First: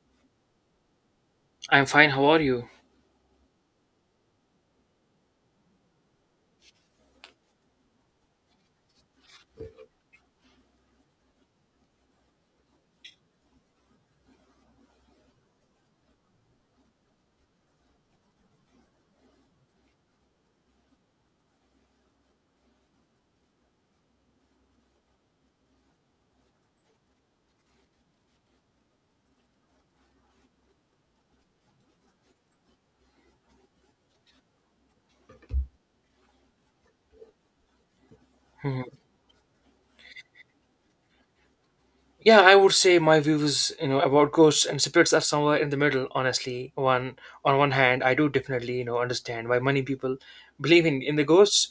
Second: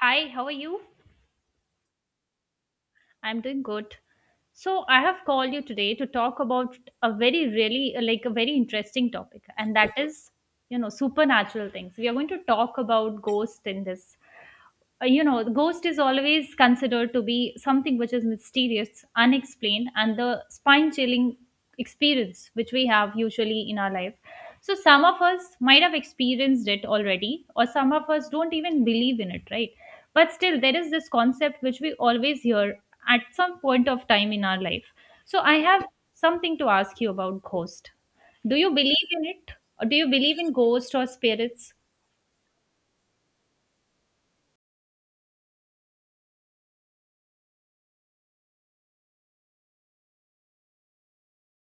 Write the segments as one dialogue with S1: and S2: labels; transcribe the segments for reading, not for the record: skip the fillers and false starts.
S1: Hi, how are you?
S2: I'm fine. How are you?
S1: I'm doing good. So, I have called you today to talk about a very, really, like a very interesting topic, and that is, supernatural things. We are going to talk about ghosts in this. The ghost is always considered to be something which is mysterious, unexplained, and the spine chilling experience which we have usually in our life. So some of us might have experienced it already, or some of us don't even believe in it, right? But still there is this concept which we always hear at some point of time in our life. So I have something to ask you about ghost. Do you
S2: Mhm.
S1: believe in it, or do you believe in ghosts or spirits?
S2: Yeah, I would say my views, you know, about ghosts and spirits are somewhere in the middle. Honestly, one on one hand, I do definitely, you know, understand why many people believe in the ghosts,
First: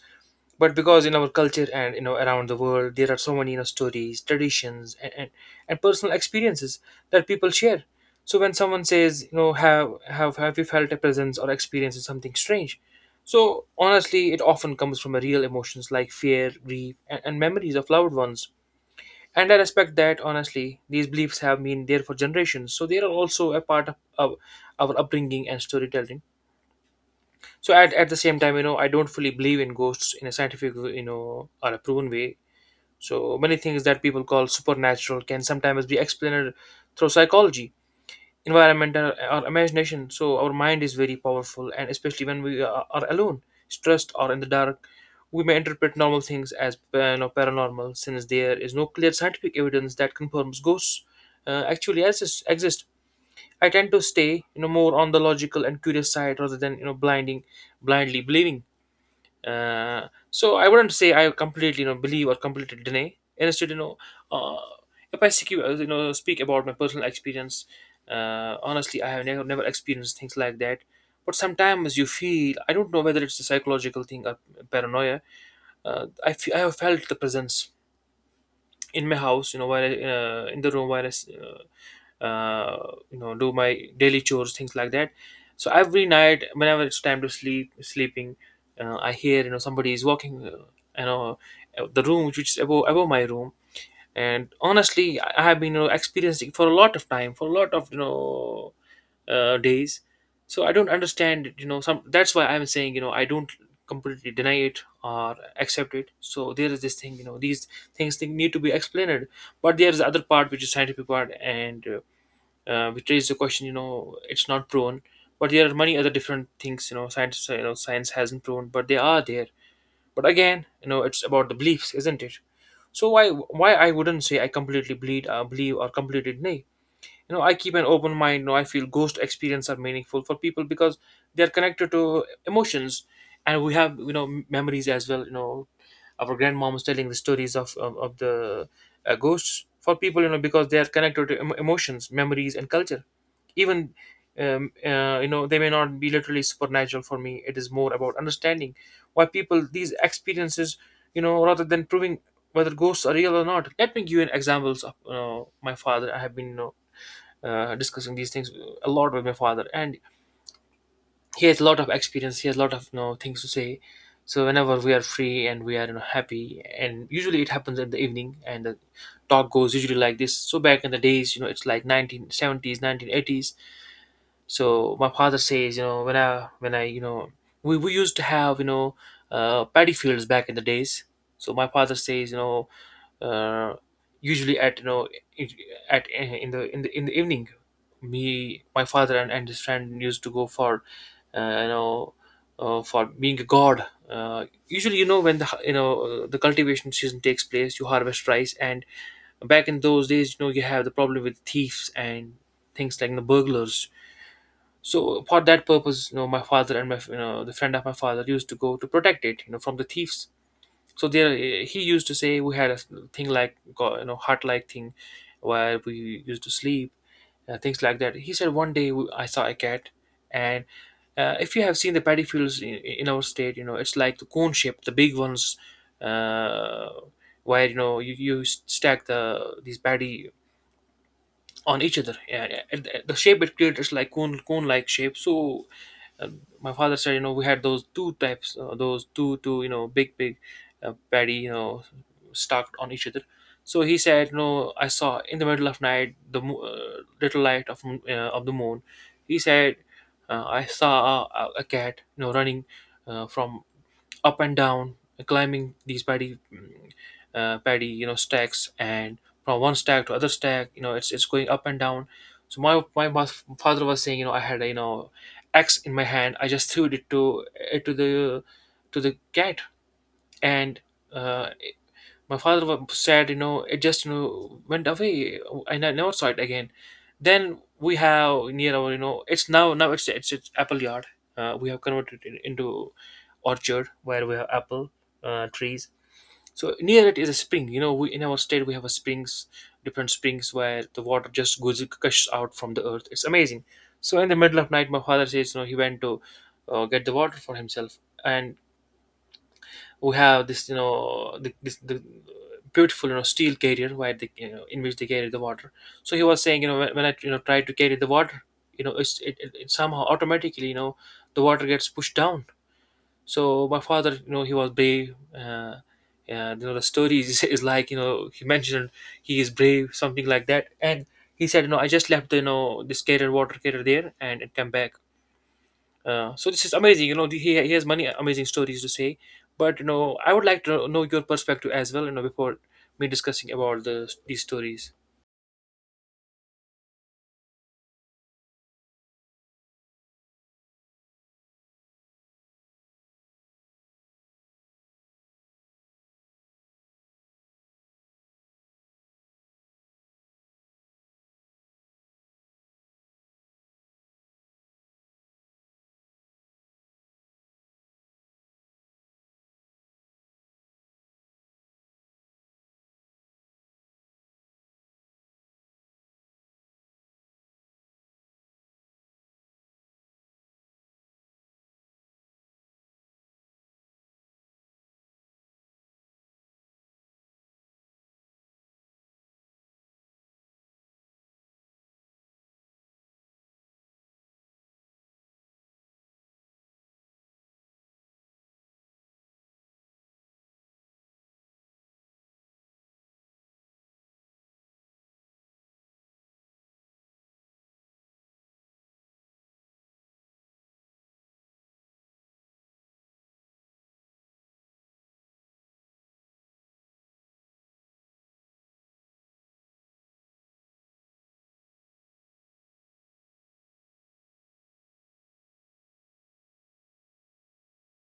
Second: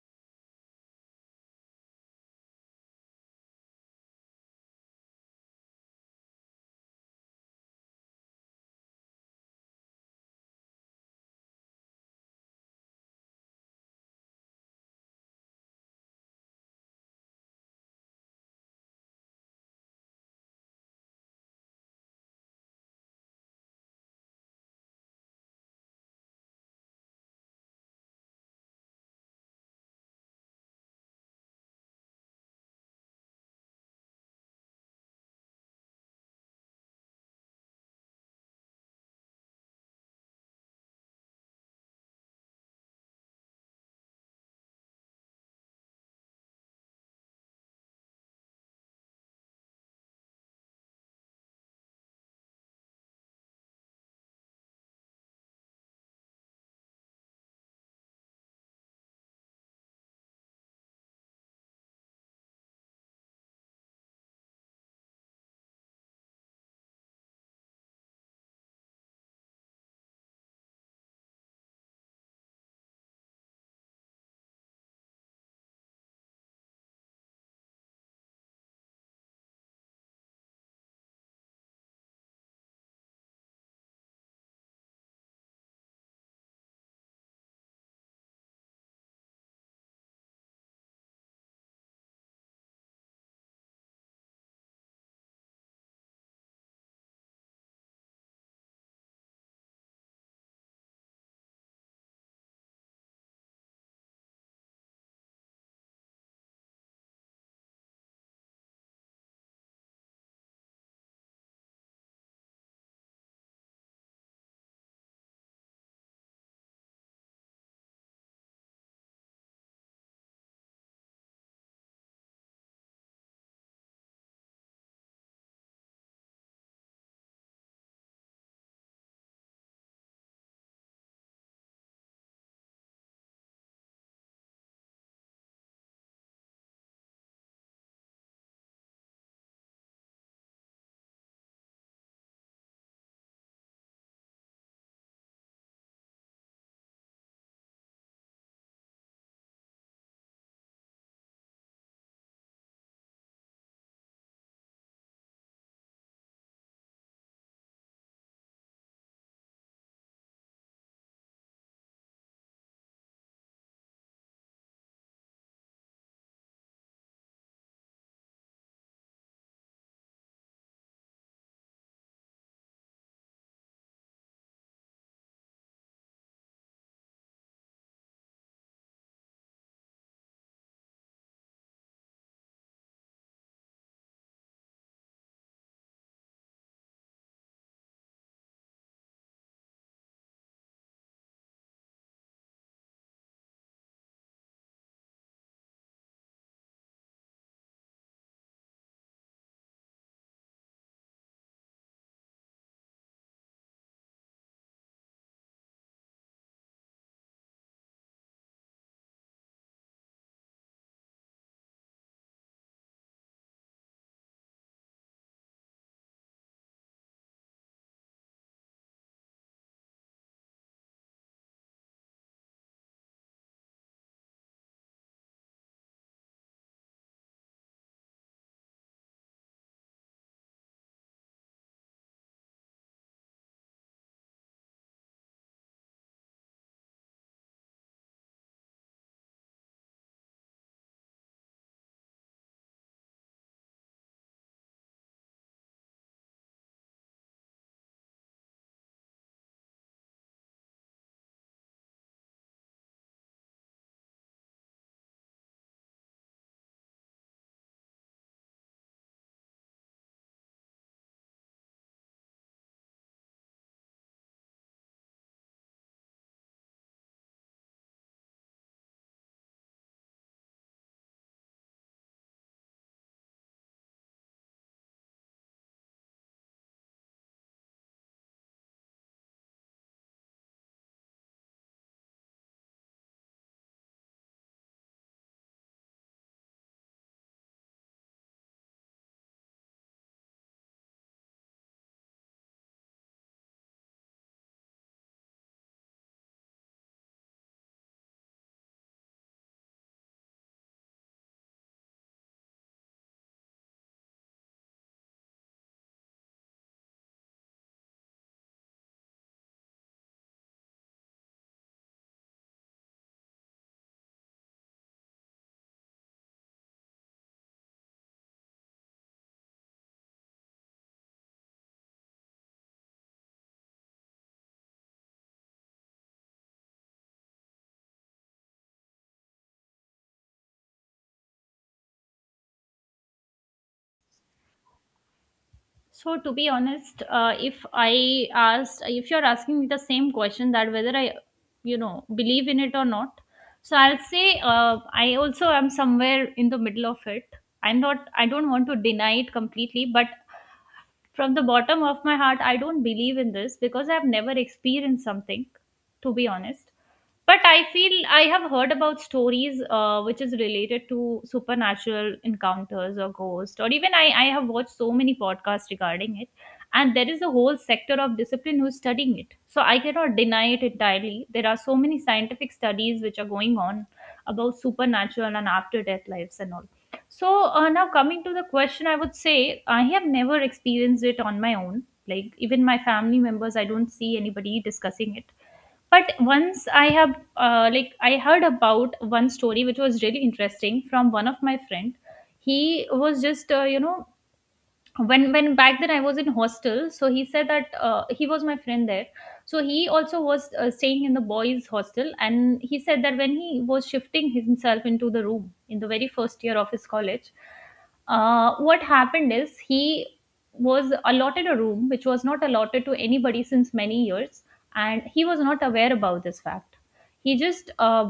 S2: but because in our culture and, you know, around the world, there are so many, you know, stories, traditions, and personal experiences that people share. So when someone says, you know, have you felt a presence or experienced something strange? So honestly, it often comes from a real emotions like fear, grief, and memories of loved ones. And I respect that, honestly. These beliefs have been there for generations, so they are also a part of our upbringing and storytelling. So at the same time, you know, I don't fully believe in ghosts in a scientific, you know, or a proven way. So many things that people call supernatural can sometimes be explained through psychology, environment, and our imagination. So our mind is very powerful, and especially when we are alone, stressed, or in the dark, we may interpret normal things as, you know, paranormal. Since there is no clear scientific evidence that confirms ghosts actually exist, I tend to stay, you know, more on the logical and curious side, rather than, you know, blinding blindly believing. So I wouldn't say I completely, you know, believe or completely deny. Instead, you know, uh, if I you know, speak about my personal experience, honestly, I have never experienced things like that. But sometimes you feel, I don't know whether it's a psychological thing or paranoia. I have felt the presence in my house, you know, while I, in the room, uh, you know, do my daily chores, things like that. So every night, whenever it's time to sleeping, I hear, you know, somebody is walking, you know, the room which is above my room. And honestly, I have been, you know, experiencing for a lot of time, for a lot of, you know, days. So I don't understand it, you know. Some, that's why I'm saying, you know, I don't completely deny it or accept it. So there is this thing, you know, these things, they need to be explained. But there is the other part, which is scientific part, and which raises the question, you know, it's not proven. But there are many other different things, you know, science hasn't proven, but they are there. But again, you know, it's about the beliefs, isn't it? So why I wouldn't say I completely believe, believe or completely deny? You know, I keep an open mind. You know, I feel ghost experience are meaningful for people because they are connected to emotions. And we have, you know, memories as well. You know, our grandmom was telling the stories of the ghosts for people, you know, because they are connected to emotions, memories, and culture even. You know, they may not be literally supernatural. For me, it is more about understanding why people these experiences, you know, rather than proving whether ghosts are real or not. Let me give you an examples of, you know, my father. I have been, you know, discussing these things a lot with my father, and he has a lot of experience. He has a lot of, you know, things to say. So whenever we are free and we are, you know, happy, and usually it happens in the evening, and the talk goes usually like this. So back in the days, you know, it's like 1970s 1980s. So my father says, you know, when I you know, we used to have, you know, paddy fields back in the days. So my father says, you know, uh, usually at, you know, it- at in the evening, me, my father, and his friend used to go for uh, you know, for being a god. Usually, you know, when you know, the cultivation season takes place, you harvest rice, and back in those days, you know, you have the problem with thieves and things like the burglars. So for that purpose, you know, my father and my, you know, the friend of my father used to go to protect it, you know, from the thieves. So there, he used to say, we had a thing like you know, hut like thing where we used to sleep, things like that. He said one day I saw a cat. And if you have seen the paddy fields in our state, you know, it's like the cone shape, the big ones. uh, where, you know, you stack these paddy on each other. Yeah, yeah. And the shape it created is like cone like shape. So uh, my father said, you know, we had those two, you know, big paddy, you know, stacked on each other. So he said, no, I saw in the middle of night the little light of of the moon. He said, I saw a cat, you know, running from up and down, climbing these paddy, you know, stacks, and from one stack to other stack, you know, it's going up and down. So my father was saying, you know, I had a, you know, axe in my hand. I just threw it to the cat, and uh, my father was sad, you know, it just, you know, went away, and I never saw it again. Then we have near our, you know, it's now it's apple yard. We have converted it into orchard where we have apple trees. So near it is a spring. You know, we in our state, we have a springs, different springs, where the water just goes, gushes out from the earth. It's amazing. So in the middle of night, my father says, you know, he went to get the water for himself. And who have this, you know, the, this the beautiful, you know, steel carrier, where they, you know, in which they carry the water. So he was saying, you know, when I, you know, try to carry the water, you know, it's it somehow automatically, you know, the water gets pushed down. So my father, you know, he was brave, and, you know, the story is, is like, you know, he mentioned he is brave, something like that. And he said, you know, I just left, you know, this carrier, water carrier, there, and it came back. So this is amazing. You know, he has many amazing stories to say. But you know, I would like to know your perspective as well. You know, before me discussing about the these stories.
S1: So to be honest, if I asked, if you're asking me the same question that whether I, you know, believe in it or not, so I'll say I also am somewhere in the middle of it. I'm not. I don't want to deny it completely, but from the bottom of my heart, I don't believe in this because I've never experienced something, to be honest. But I feel I have heard about stories which is related to supernatural encounters or ghosts, or even I have watched so many podcasts regarding it. And there is a whole sector of discipline who's studying it. So I cannot deny it entirely. There are so many scientific studies which are going on about supernatural and after death lives and all. So now coming to the question, I would say I have never experienced it on my own. Like even my family members, I don't see anybody discussing it. But once like I heard about one story which was really interesting from one of my friend. He was just, when back then I was in hostel. So he said that he was my friend there. So he also was staying in the boys hostel, and he said that when he was shifting himself into the room in the very first year of his college, what happened is he was allotted a room which was not allotted to anybody since many years, and he was not aware about this fact. He just uh,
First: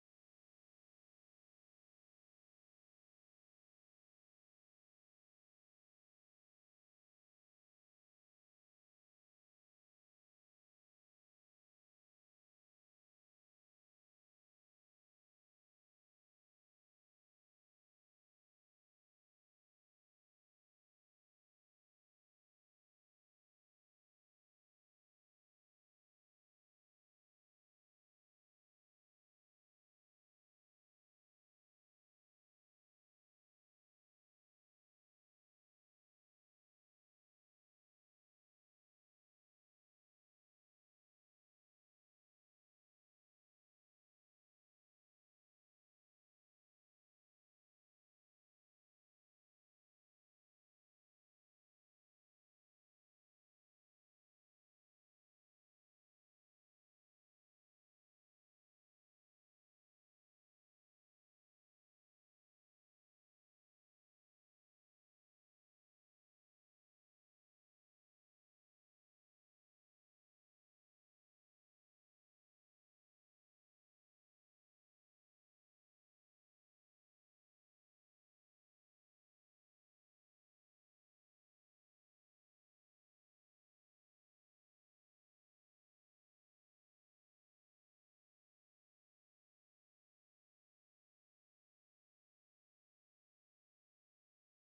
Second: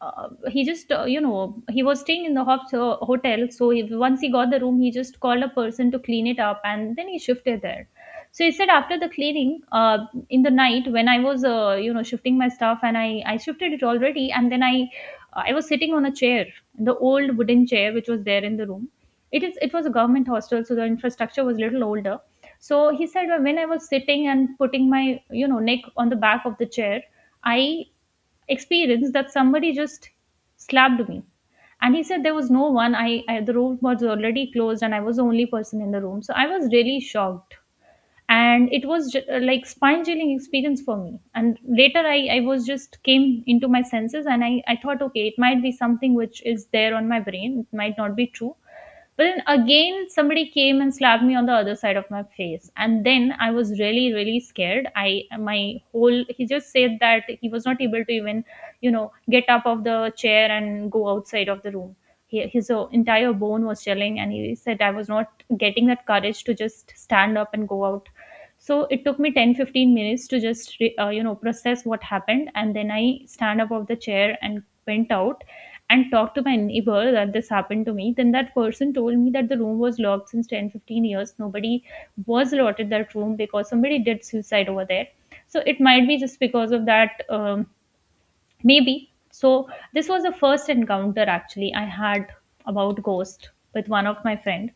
S1: uh, he just uh, you know he was staying in the hotel. So he, once he got the room, he just called a person to clean it up and then he shifted there. So he said after the cleaning, in the night, when I was shifting my stuff and I shifted it already and then I was sitting on a chair, the old wooden chair which was there in the room. It is it was a government hostel, so the infrastructure was a little older. So he said, "Well, when I was sitting and putting my, neck on the back of the chair, I experience that somebody just slapped me." And he said there was no one. I The room was already closed and I was the only person in the room, so I was really shocked. And it was like spine chilling experience for me. And later, I was just came into my senses and I thought okay, it might be something which is there on my brain, it might not be true. But then again, somebody came and slapped me on the other side of my face, and then I was really, really scared. I my whole He just said that he was not able to even, get up of the chair and go outside of the room. His entire bone was chilling, and he said I was not getting that courage to just stand up and go out. So it took me 10-15 minutes to just, process what happened. And then I stand up of the chair and went out and talked to my neighbor that this happened to me. Then that person told me that the room was locked since 10-15 years. Nobody was allotted that room because somebody did suicide over there, so it might be just because of that. Maybe so. This was the first encounter actually I had about ghost with one of my friend.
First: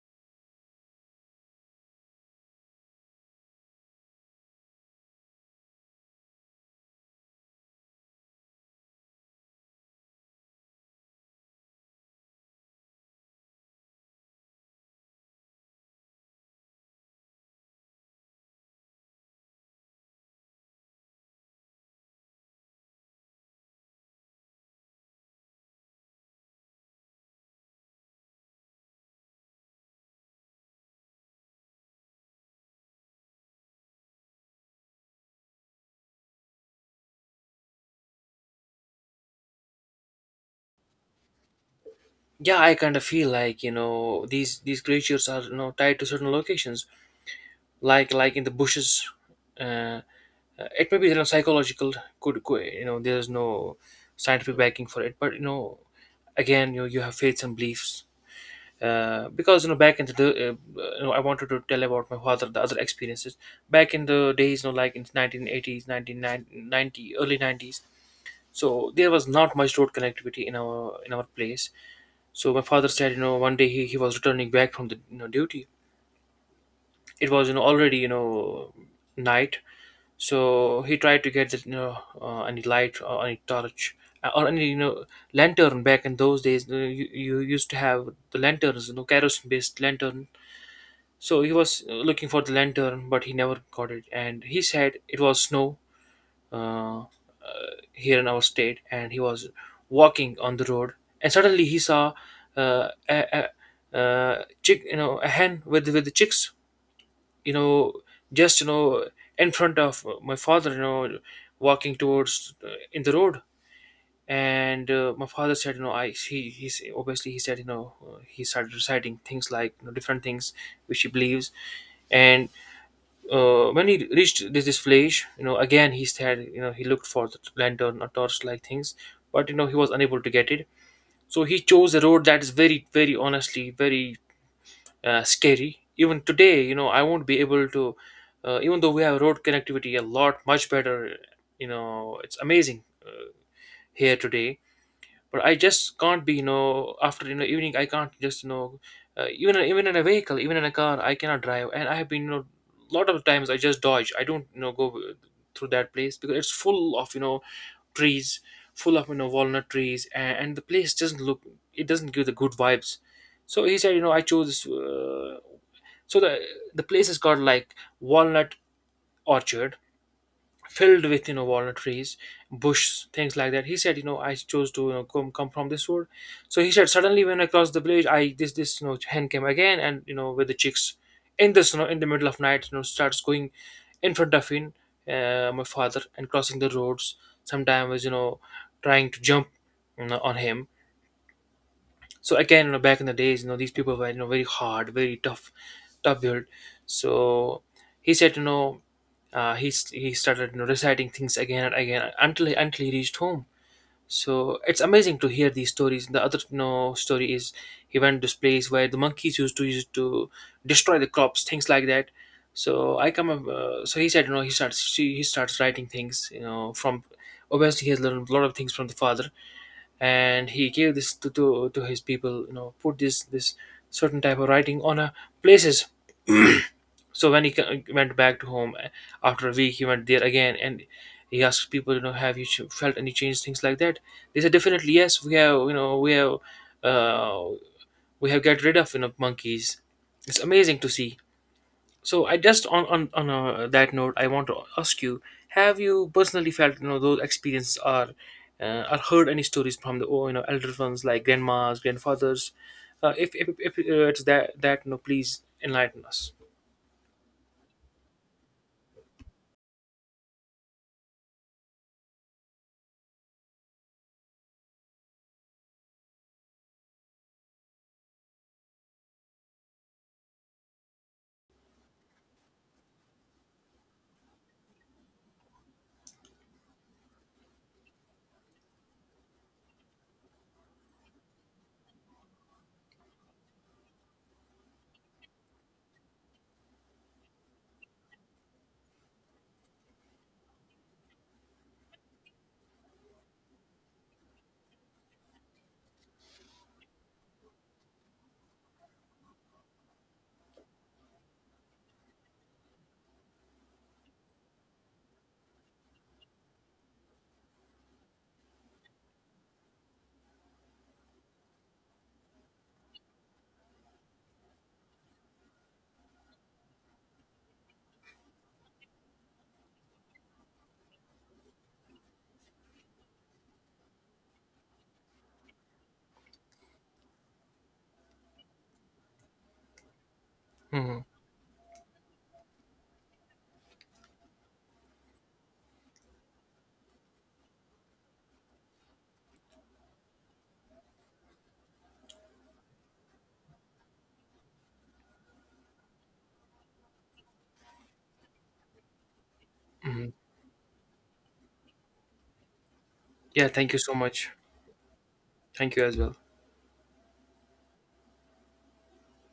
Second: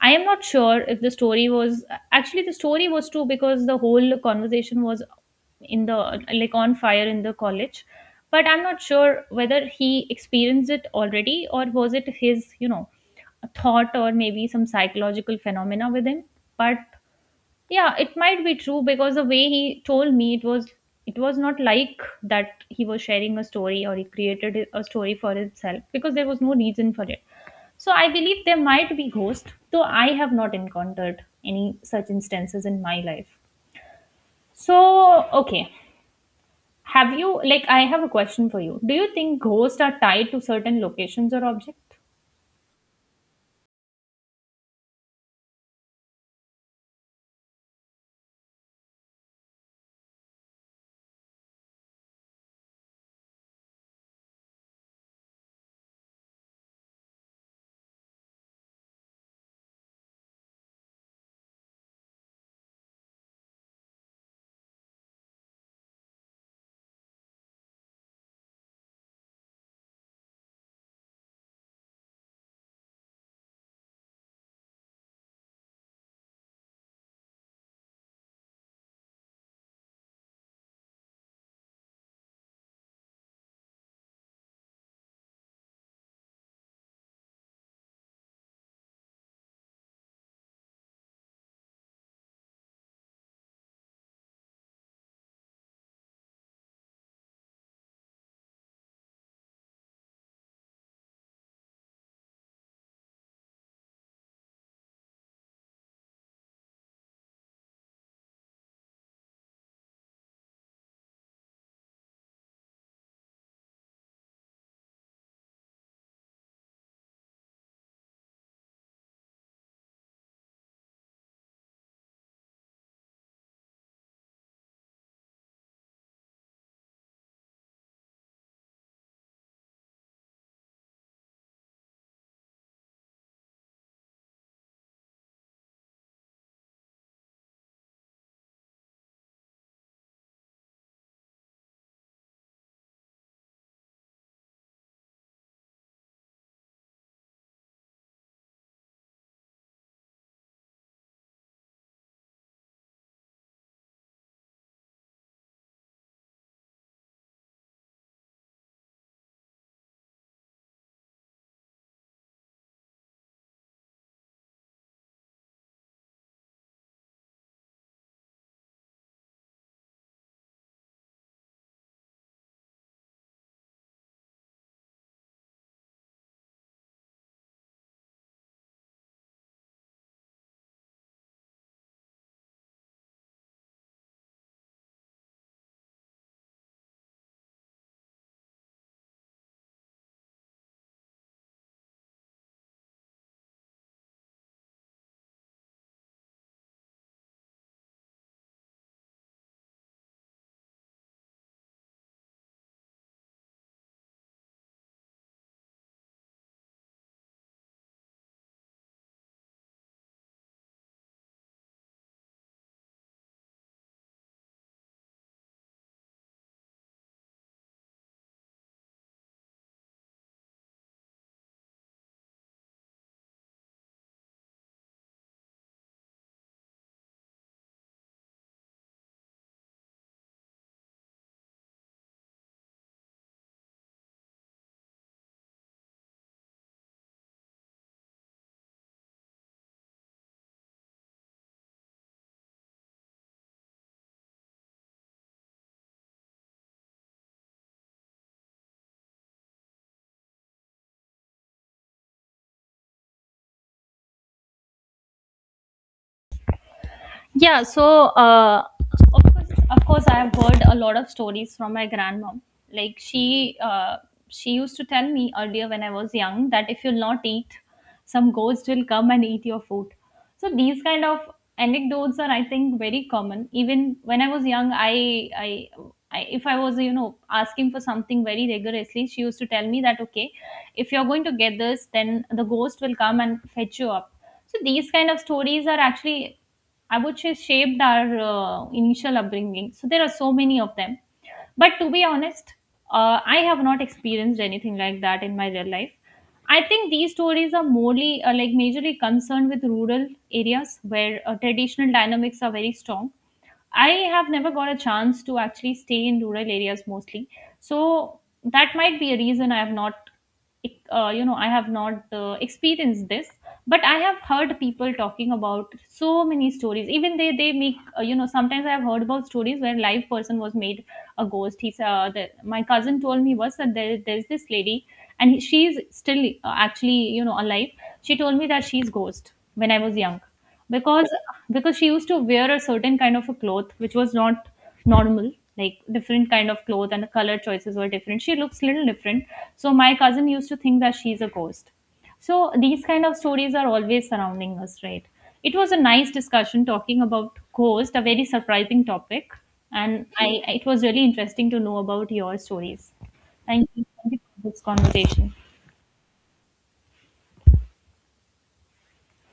S1: I am not sure if the story was actually the story was true, because the whole conversation was in the like on fire in the college. But I'm not sure whether he experienced it already or was it his, thought or maybe some psychological phenomena with him. But yeah, it might be true because the way he told me, it was not like that he was sharing a story or he created a story for himself because there was no reason for it. So I believe there might be ghosts, though I have not encountered any such instances in my life. So okay, have you like I have a question for you. Do you think ghosts are tied to certain locations or objects?
S2: Yeah, I kind of feel like, you know, these creatures are, you know, tied to certain locations, like in the bushes. Uh, it may be, you know, psychological. You know? There's no scientific backing for it, but you know, again, you have faiths and beliefs. Because, you know, back in the uh, you know, I wanted to tell about my father the other experiences back in the days, you know, like in 1980s 1990 early 90s. So there was not much road connectivity in our place. So my father said, you know, one day he was returning back from the, you know, duty. It was, you know, already, you know, night. So he tried to get the, you know, any light or any torch, or any, you know, lantern. Back in those days, you used to have the lanterns, you know, kerosene based lantern. So he was looking for the lantern, but he never got it. And he said it was snow, uh, uh, here in our state. And he was walking on the road, and suddenly he saw uh, a, a, a chick, you know, a hen with the chicks, you know, just, you know, in front of my father, you know, walking towards, in the road. And my father said, you know, I he he's obviously, he said, you know, he started reciting things like, you know, different things which he believes. And when he reached this village, you know, again he said, you know, he looked for the lantern or torch-like things, but, you know, he was unable to get it. So he chose a road that is very, very, honestly, very scary. Even today, you know, I won't be able to, even though we have road connectivity a lot much better, you know, it's amazing, here today. But I just can't be, you know, after, you know, evening, I can't just, you know, even in a vehicle, even in a car, I cannot drive. And I have been, you know, lot of times, I just dodge, I don't, you know, go through that place, because it's full of, you know, trees, full of, you know, walnut trees, and the place doesn't look, it doesn't give the good vibes. So he said, you know, I chose, so the place is called like walnut orchard, filled with, you know, walnut trees, bush, things like that. He said, you know, I chose to, you know, come from this road. So he said, suddenly, when I crossed the village, i this this, you know, hen came again, and, you know, with the chicks, in the snow, in the middle of night, you know, starts going in front of him, my father, and crossing the roads, sometimes, you know, trying to jump, you know, on him. So again, you know, back in the days, you know, these people were, you know, very hard, very tough, tough built. So he said, you know, he started, you know, reciting things again and again until he reached home. So it's amazing to hear these stories. The other, you know, story is, he went to this place where the monkeys used to destroy the crops, things like that. So I come up. So he said, you know, he starts writing things, you know, from, obviously, he has learned a lot of things from the father, and he gave this to his people, you know, put this certain type of writing on a places. So when he went back to home, after a week, he went there again, and he asked people, you know, have you felt any change, things like that. They said definitely yes. We have, you know, uh, we have get rid of, you know, monkeys. It's amazing to see. So I just on that note, I want to ask you: Have you personally felt, you know, those experiences are, or heard any stories from the, oh, you know, elder ones like grandmas, grandfathers? If, it's that that, you know, please enlighten us.
S1: Yeah, so of course, of course, I have heard a lot of stories from my grandmom. Like she used to tell me earlier when I was young that if you'll not eat, some ghost will come and eat your food. So these kind of anecdotes are, I think, very common. Even when I was young, I, if I was, asking for something very rigorously, she used to tell me that okay, if you're going to get this, then the ghost will come and fetch you up. So these kind of stories are actually, I would say, shaped our initial upbringing. So there are so many of them. But to be honest, I have not experienced anything like that in my real life. I think these stories are morely like majorly concerned with rural areas where traditional dynamics are very strong. I have never got a chance to actually stay in rural areas mostly. So that might be a reason I have not experienced this. But I have heard people talking about so many stories, even they make sometimes. I have heard about stories where live person was made a ghost. My cousin told me was that there's this lady, and she's still actually, alive. She told me that she's ghost when I was young,
S2: Hmm.
S1: because because she used to wear a certain kind of a cloth which was not normal, like different kind of cloth, and the color choices were different, she looks little different. So my cousin used to think that she's a ghost. So these kind of stories are always surrounding us, right? It was a nice discussion talking about ghost, a very surprising topic, and I it was really interesting to know about your stories.
S2: Yeah,
S1: Thank
S2: thank you
S1: you,
S2: so
S1: thank you
S2: much.
S1: for this conversation.
S2: Thank you as well.